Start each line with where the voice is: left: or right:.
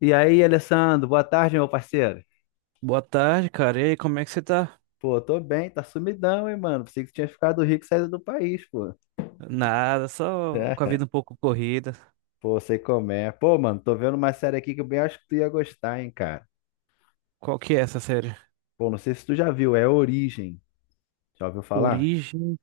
left: E aí, Alessandro, boa tarde, meu parceiro.
right: Boa tarde, cara. E aí, como é que você tá?
left: Pô, tô bem, tá sumidão, hein, mano. Pensei que tinha ficado rico e saído do país, pô.
right: Nada, só com a
left: É,
right: vida um pouco corrida.
left: pô, sei como é. Pô, mano, tô vendo uma série aqui que eu bem acho que tu ia gostar, hein, cara.
right: Qual que é essa série?
left: Pô, não sei se tu já viu, é Origem. Já ouviu falar?
right: Origem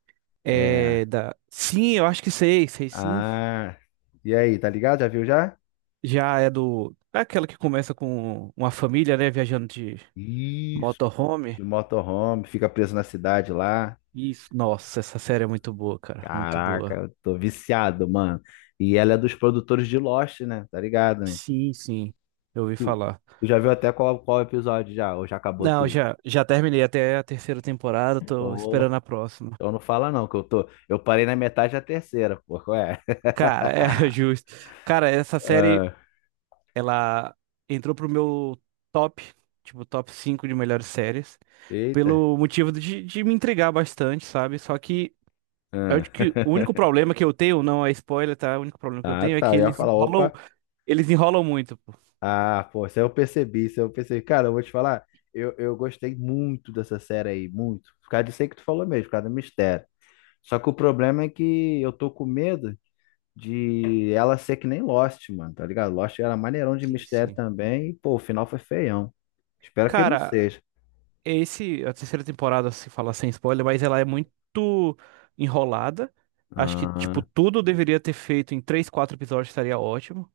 left: É.
right: é da. Sim, eu acho que sei, sei sim.
left: Ah. E aí, tá ligado? Já viu já?
right: Já é do. É aquela que começa com uma família, né, viajando de
left: Isso.
right: motorhome.
left: De motorhome, fica preso na cidade lá.
right: Isso. Nossa, essa série é muito boa, cara. Muito
left: Caraca,
right: boa.
left: eu tô viciado, mano. E ela é dos produtores de Lost, né? Tá ligado, né?
right: Sim. Eu ouvi
left: Tu,
right: falar.
left: tu já viu até qual episódio já? Ou já acabou
right: Não,
left: tudo?
right: já terminei até a terceira temporada, tô
left: Ou,
right: esperando a próxima.
left: então não fala não, que eu tô. Eu parei na metade da terceira, pô. Qual é?
right: Cara, é justo. Cara, essa série.
left: Ah,
right: Ela entrou pro meu top, tipo, top 5 de melhores séries,
left: eita.
right: pelo motivo de me entregar bastante, sabe? Só que eu
left: Ah.
right: acho que o único problema que eu tenho, não é spoiler, tá? O único problema que eu
left: Ah,
right: tenho é
left: tá.
right: que
left: Eu ia falar, opa.
right: eles enrolam muito, pô.
left: Ah, pô, isso aí eu percebi, isso aí eu percebi. Cara, eu vou te falar, eu gostei muito dessa série aí, muito. Por causa disso aí que tu falou mesmo, por causa do mistério. Só que o problema é que eu tô com medo de ela ser que nem Lost, mano, tá ligado? Lost era maneirão de
right: Sim,
left: mistério
right: sim.
left: também, e, pô, o final foi feião. Espero que ele não
right: Cara,
left: seja.
right: esse, a terceira temporada, se falar sem spoiler, mas ela é muito enrolada. Acho que, tipo,
left: Ah,
right: tudo deveria ter feito em três, quatro episódios, estaria ótimo.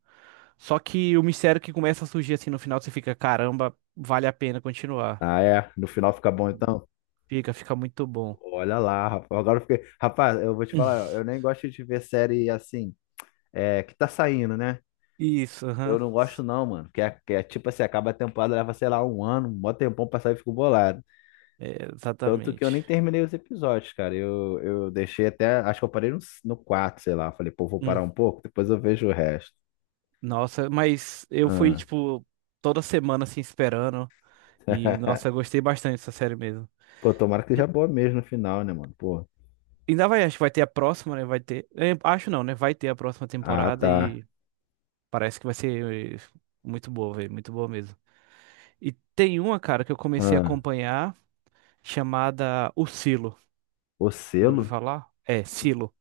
right: Só que o mistério que começa a surgir assim no final, você fica, caramba, vale a pena continuar.
left: ah, é. No final fica bom, então?
right: Fica, fica muito bom.
left: Olha lá, rapaz. Agora eu fiquei. Rapaz, eu vou te
right: Hum.
left: falar, eu nem gosto de ver série assim, é, que tá saindo, né?
right: Isso,
left: Eu
right: aham.
left: não gosto, não, mano. Que é tipo assim, acaba a temporada, leva, sei lá, um ano, um mó tempão pra sair e fico bolado.
right: É,
left: Tanto que eu
right: exatamente.
left: nem terminei os episódios, cara. Eu deixei até. Acho que eu parei no, no 4, sei lá. Falei, pô, vou parar
right: Hum.
left: um pouco, depois eu vejo o resto.
right: Nossa, mas eu fui,
left: Ah.
right: tipo, toda semana assim esperando. E, nossa, eu gostei bastante dessa série mesmo.
left: Pô, tomara que seja boa mesmo no final, né, mano? Pô.
right: Ainda vai, acho que vai ter a próxima, né? Vai ter. É, acho não, né? Vai ter a próxima
left: Ah,
right: temporada
left: tá.
right: e parece que vai ser muito boa, velho. Muito boa mesmo. E tem uma, cara, que eu comecei a
left: Ah.
right: acompanhar chamada O Silo.
left: O
right: Já ouviu
left: selo?
right: falar? É, Silo.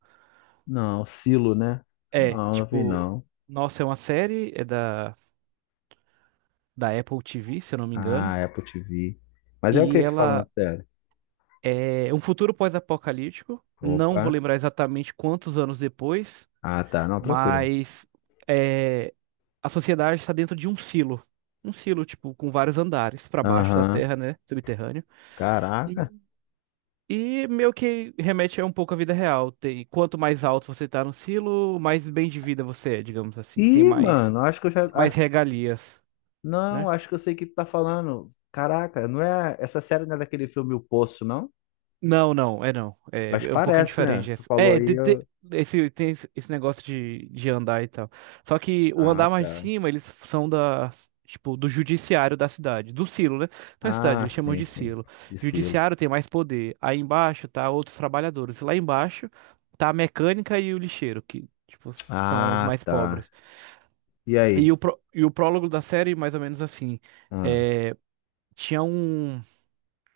left: Não, silo, né?
right: É,
left: Não, não vi
right: tipo,
left: não.
right: nossa, é uma série, é da, da Apple TV, se eu não me engano.
left: Ah, é Apple TV. Mas é o
right: E
left: que que fala na
right: ela
left: série?
right: é um futuro pós-apocalíptico. Não
left: Opa.
right: vou lembrar exatamente quantos anos depois,
left: Ah, tá. Não, tranquilo.
right: mas. eh, a sociedade está dentro de um silo. Um silo, tipo, com vários andares para baixo da
left: Aham.
right: terra, né? Subterrâneo. E,
left: Caraca.
right: e meio que remete a um pouco à vida real. Tem, quanto mais alto você tá no silo, mais bem de vida você é, digamos assim. Tem
left: Ih,
right: mais,
left: mano, acho que eu já.
right: mais
left: Ah,
right: regalias,
left: não,
right: né?
left: acho que eu sei o que tu tá falando. Caraca, não é. Essa série não é daquele filme O Poço, não?
right: Não, não, é não. É,
left: Mas
right: é um pouquinho
left: parece, né?
right: diferente
left: Tu
right: essa.
left: falou
right: É,
left: aí. Eu-
right: esse, tem esse negócio de andar e tal. Só que o
left: Ah,
right: andar mais de
left: tá.
right: cima, eles são da, tipo, do judiciário da cidade, do silo, né? Não é cidade,
left: Ah,
right: eles chamam
left: sim,
right: de
left: sim.
right: silo.
left: De selo.
right: Judiciário tem mais poder. Aí embaixo tá outros trabalhadores. Lá embaixo tá a mecânica e o lixeiro, que, tipo, são os
left: Ah,
right: mais
left: tá.
right: pobres.
left: E
right: E
left: aí?
right: o, pró- e o prólogo da série, mais ou menos assim,
left: Ah,
right: é, tinha um,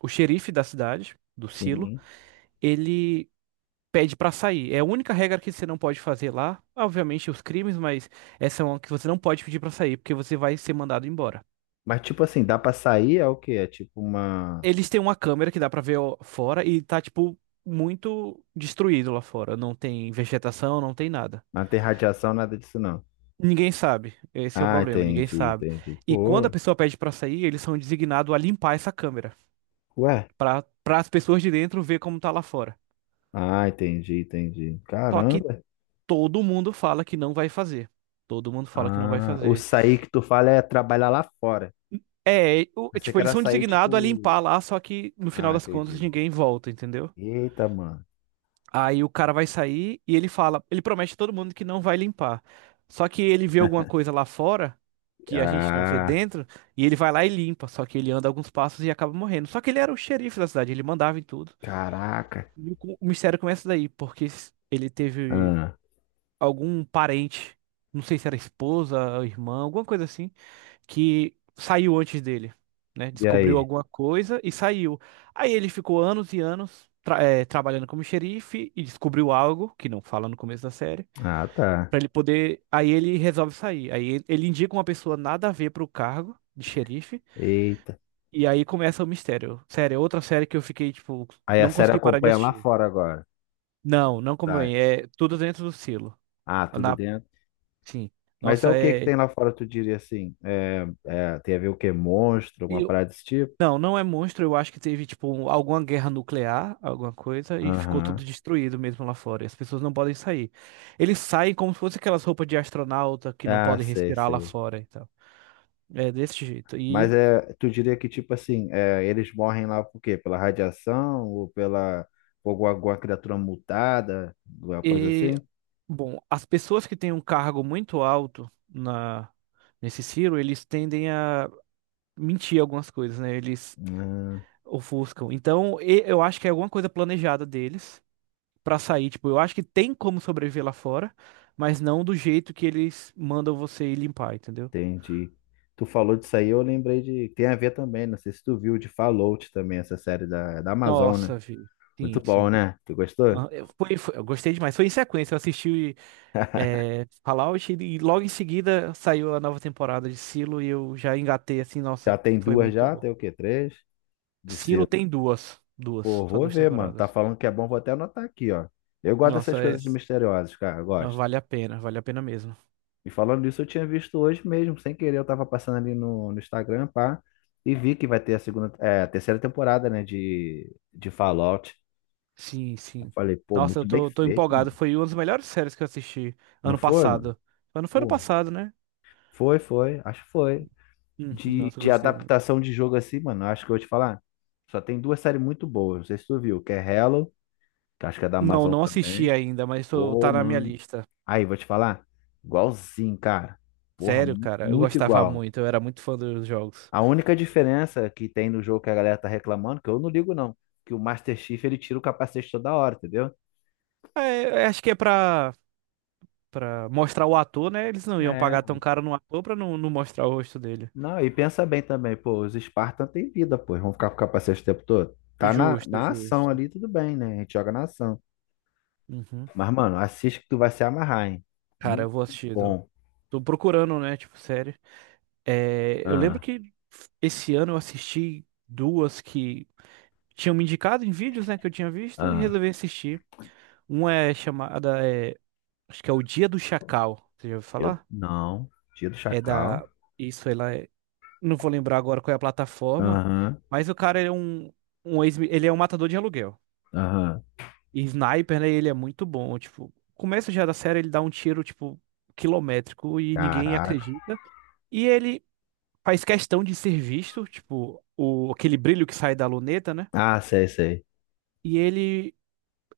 right: o xerife da cidade, do silo,
left: sim.
right: ele pede pra sair. É a única regra que você não pode fazer lá. Obviamente os crimes, mas essa é uma que você não pode pedir pra sair, porque você vai ser mandado embora.
left: Mas tipo assim, dá pra sair? É o quê? É tipo uma.
right: Eles têm uma câmera que dá pra ver ó, fora e tá tipo muito destruído lá fora. Não tem vegetação, não tem nada.
left: Não tem radiação, nada disso não.
right: Ninguém sabe. Esse é o
left: Ah,
right: problema, ninguém
left: entendi,
right: sabe.
left: entendi.
right: E quando a
left: Pô,
right: pessoa pede pra sair, eles são designados a limpar essa câmera
left: ué.
right: pra para as pessoas de dentro ver como tá lá fora.
left: Ah, entendi, entendi.
right: Só que
left: Caramba.
right: todo mundo fala que não vai fazer. Todo mundo fala que não vai
left: Ah, o
right: fazer.
left: sair que tu fala é trabalhar lá fora.
right: É, o-
left: Pensei
right: tipo,
left: que
right: eles
left: era
right: são
left: sair
right: designados a
left: tipo.
right: limpar lá, só que no final
left: Ah,
right: das contas
left: entendi.
right: ninguém volta, entendeu?
left: Eita, mano.
right: Aí o cara vai sair e ele fala, ele promete a todo mundo que não vai limpar. Só que ele vê alguma coisa lá fora que a gente não vê
left: Ah,
right: dentro e ele vai lá e limpa, só que ele anda alguns passos e acaba morrendo. Só que ele era o xerife da cidade, ele mandava em tudo.
left: caraca.
right: E o co- o mistério começa daí, porque s- ele teve
left: Ah,
right: algum parente, não sei se era esposa, irmã, alguma coisa assim que saiu antes dele, né?
left: e
right: Descobriu
left: aí?
right: alguma coisa e saiu. Aí ele ficou anos e anos trabalhando como xerife e descobriu algo que não fala no começo da série,
left: Ah, tá.
right: pra ele poder. Aí ele resolve sair. Aí ele indica uma pessoa nada a ver pro cargo de xerife
left: Eita.
right: e aí começa o mistério. Sério, é outra série que eu fiquei tipo,
left: Aí a
right: não
left: série
right: consegui parar de
left: acompanha lá
right: assistir.
left: fora agora.
right: Não, não como
left: Tá.
right: é, é tudo dentro do silo.
left: Ah, tudo
right: Na,
left: dentro.
right: sim.
left: Mas é o
right: Nossa,
left: que que
right: é.
left: tem lá fora, tu diria assim? É, é, tem a ver o quê? Monstro, alguma parada desse tipo?
right: Não, não é monstro. Eu acho que teve, tipo, um, alguma guerra nuclear, alguma coisa, e ficou tudo
left: Aham.
right: destruído mesmo lá fora. E as pessoas não podem sair. Eles saem como se fosse aquelas roupas de astronauta que não
left: Ah,
right: podem
left: sei,
right: respirar lá
left: sei.
right: fora e tal. É desse jeito.
left: Mas é, tu diria que, tipo assim, é, eles morrem lá por quê? Pela radiação ou pela por alguma, alguma criatura mutada, alguma coisa
right: E
left: assim?
right: bom, as pessoas que têm um cargo muito alto na, nesse Ciro, eles tendem a mentir algumas coisas, né? Eles
left: Ah,
right: ofuscam. Então, e- eu acho que é alguma coisa planejada deles. Pra sair. Tipo, eu acho que tem como sobreviver lá fora, mas não do jeito que eles mandam você ir limpar, entendeu?
left: entendi. Tu falou disso aí, eu lembrei de. Tem a ver também, não sei se tu viu de Fallout também, essa série da Amazon, né?
right: Nossa, vi. Sim,
left: Muito bom,
right: sim.
left: né? Tu gostou?
right: Ah, foi, eu gostei demais. Foi em sequência. Eu assisti Fallout e logo em seguida saiu a nova temporada de Silo e eu já engatei assim. Nossa,
left: Já tem
right: foi
left: duas
right: muito
left: já?
right: bom.
left: Tem o quê? Três? De
right: Silo tem duas. Duas.
left: Pô,
right: Só
left: vou
right: duas
left: ver, mano. Tá
right: temporadas.
left: falando que é bom, vou até anotar aqui, ó. Eu gosto dessas
right: Nossa, é,
left: coisas de misteriosas, cara, eu gosto.
right: vale a pena. Vale a pena mesmo.
left: E falando isso eu tinha visto hoje mesmo, sem querer, eu tava passando ali no Instagram, pá, e vi que vai ter a segunda, é, a terceira temporada, né, de Fallout.
right: Sim,
left: Eu
right: sim.
left: falei, pô,
right: Nossa, eu
left: muito bem
right: tô, tô
left: feito,
right: empolgado.
left: mano.
right: Foi uma das melhores séries que eu assisti
left: Não
right: ano
left: foi, mano?
right: passado. Mas não foi ano
left: Pô,
right: passado, né?
left: foi, acho que foi. De,
right: Nossa, eu
left: de
right: gostei muito.
left: adaptação de jogo assim, mano, acho que eu vou te falar. Só tem duas séries muito boas, não sei se tu viu, que é Hello, que acho que é da
right: Não,
left: Amazon
right: não assisti
left: também.
right: ainda, mas tô,
left: Ô,
right: tá na minha
left: mano.
right: lista.
left: Aí, vou te falar. Igualzinho, cara. Porra,
right: Sério, cara, eu
left: muito
right: gostava
left: igual.
right: muito, eu era muito fã dos jogos.
left: A única diferença que tem no jogo que a galera tá reclamando, que eu não ligo não, que o Master Chief ele tira o capacete toda hora, entendeu?
right: É, eu acho que é pra, pra mostrar o ator, né? Eles não iam
left: É,
right: pagar tão caro no ator pra não, não mostrar o rosto dele.
left: não, e pensa bem também, pô, os Spartans têm vida, pô, vão ficar com o capacete o tempo todo. Tá na,
right: Justo,
left: na ação
right: justo.
left: ali, tudo bem, né? A gente joga na ação.
right: Uhum.
left: Mas, mano, assiste que tu vai se amarrar, hein?
right: Cara, eu
left: Muito
right: vou assistir. Tô,
left: bom.
right: tô procurando, né? Tipo, série. É, eu lembro
left: Ah,
right: que esse ano eu assisti duas que. Tinham me indicado em vídeos, né, que eu tinha visto e
left: ah.
right: resolvi assistir. Uma é chamada, é, acho que é O Dia do Chacal. Você já ouviu
left: Dia,
right: falar?
left: não, dia do
right: É da.
left: Chacal.
right: Isso, ela é. Não vou lembrar agora qual é a plataforma,
left: Aham,
right: mas o cara ele é um, um ex, ele é um matador de aluguel.
left: aham.
right: E sniper, né, ele é muito bom. Tipo, começo já da série, ele dá um tiro, tipo, quilométrico e ninguém
left: Caraca.
right: acredita. E ele faz questão de ser visto, tipo, o, aquele brilho que sai da luneta, né?
left: Ah, sei, sei.
right: E ele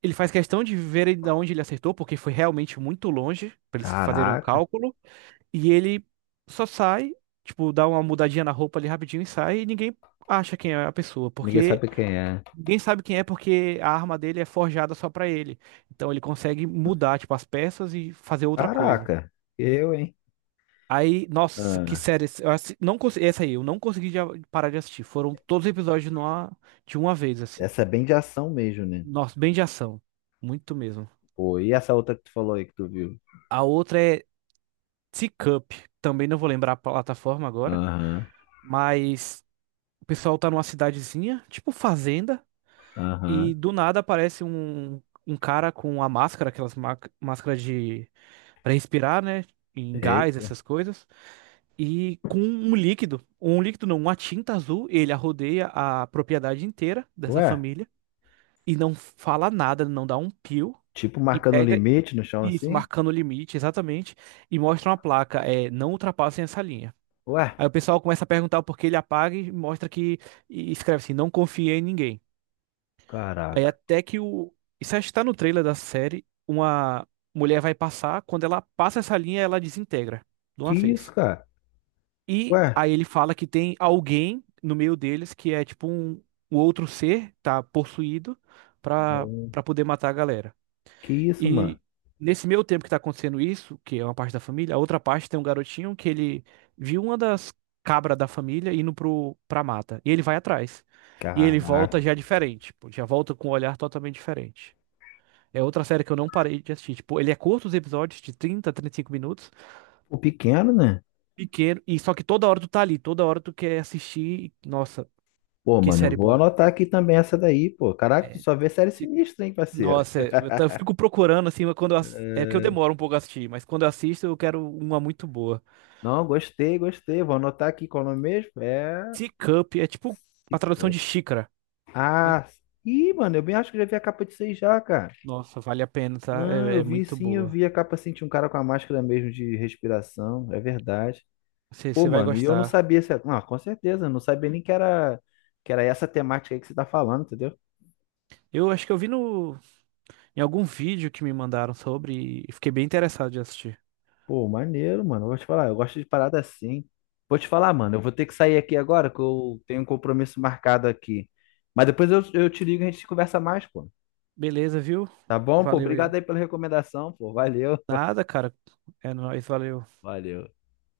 right: Ele faz questão de ver de onde ele acertou, porque foi realmente muito longe para eles fazerem o
left: Caraca.
right: cálculo. E ele só sai, tipo, dá uma mudadinha na roupa ali rapidinho e sai, e ninguém acha quem é a pessoa,
left: Ninguém
right: porque
left: sabe quem é.
right: ninguém sabe quem é, porque a arma dele é forjada só pra ele. Então ele consegue mudar, tipo, as peças e fazer outra coisa.
left: Caraca. Eu, hein?
right: Aí, nossa, que
left: Ah,
right: série. Não consegui, essa aí, eu não consegui parar de assistir. Foram todos os episódios numa, de uma vez, assim.
left: essa é bem de ação mesmo, né?
right: Nossa, bem de ação. Muito mesmo.
left: Pô, e essa outra que tu falou aí que tu viu?
right: A outra é Teacup, também não vou lembrar a plataforma agora,
left: Aham,
right: mas o pessoal tá numa cidadezinha, tipo fazenda,
left: aham.
right: e do nada aparece um, um cara com a máscara, aquelas máscaras de para respirar, né? Em gás,
left: Eita.
right: essas coisas, e com um líquido não, uma tinta azul, ele arrodeia a propriedade inteira dessa
left: Ué,
right: família e não fala nada, não dá um pio,
left: tipo
right: e
left: marcando
right: pega
left: limite no chão
right: isso,
left: assim?
right: marcando o limite, exatamente, e mostra uma placa, é, não ultrapassem essa linha.
left: Ué,
right: Aí o pessoal começa a perguntar o porquê ele apaga e mostra que. E escreve assim: não confiei em ninguém. Aí
left: caraca.
right: até que o. Isso acho que tá no trailer da série. Uma mulher vai passar, quando ela passa essa linha, ela desintegra de
left: Que
right: uma
left: isso,
right: vez.
left: cara?
right: E
left: Ué,
right: aí ele fala que tem alguém no meio deles que é tipo um, um outro ser, tá possuído, pra,
left: não.
right: pra poder matar a galera.
left: Que isso, mano?
right: E nesse meio tempo que tá acontecendo isso, que é uma parte da família, a outra parte tem um garotinho que ele viu uma das cabras da família indo pro, pra mata. E ele vai atrás. E ele
left: Caraca.
right: volta já diferente, pô, já volta com um olhar totalmente diferente. É outra série que eu não parei de assistir. Tipo, ele é curto os episódios, de 30, 35 minutos,
left: Pô, pequeno, né?
right: pequeno, e só que toda hora tu tá ali, toda hora tu quer assistir. E, nossa,
left: Pô,
right: que
left: mano, eu
right: série
left: vou
right: boa.
left: anotar aqui também essa daí, pô. Caraca, tu
right: É,
left: só vê série
right: se-
left: sinistra, hein, parceiro?
right: nossa, é, eu, tô- eu fico procurando assim, mas quando eu, ass- é que eu
left: É.
right: demoro um pouco a assistir, mas quando eu assisto eu quero uma muito boa.
left: Não, gostei, gostei. Vou anotar aqui qual é o nome mesmo. É.
right: Tea é tipo a tradução
left: Cica-
right: de xícara, né?
left: Ah, ih, mano, eu bem acho que já vi a capa de seis já, cara.
right: Nossa, vale a pena, tá?
left: Não,
right: É,
left: eu
right: é
left: vi
right: muito
left: sim, eu
right: boa.
left: vi a capa assim, tinha um cara com a máscara mesmo de respiração, é verdade.
right: Você
left: Pô,
right: você vai
left: mano, e eu não
right: gostar.
left: sabia se. Não, com certeza, eu não sabia nem que era, que era essa temática aí que você tá falando, entendeu?
right: Eu acho que eu vi no, em algum vídeo que me mandaram sobre e fiquei bem interessado de assistir.
left: Pô, maneiro, mano. Eu vou te falar, eu gosto de parada assim. Vou te falar, mano, eu vou ter que sair aqui agora, que eu tenho um compromisso marcado aqui. Mas depois eu te ligo e a gente conversa mais, pô.
right: Beleza, viu?
left: Tá bom, pô?
right: Valeu aí.
left: Obrigado aí pela recomendação, pô. Valeu.
right: Nada, cara. É nóis, valeu.
left: Valeu.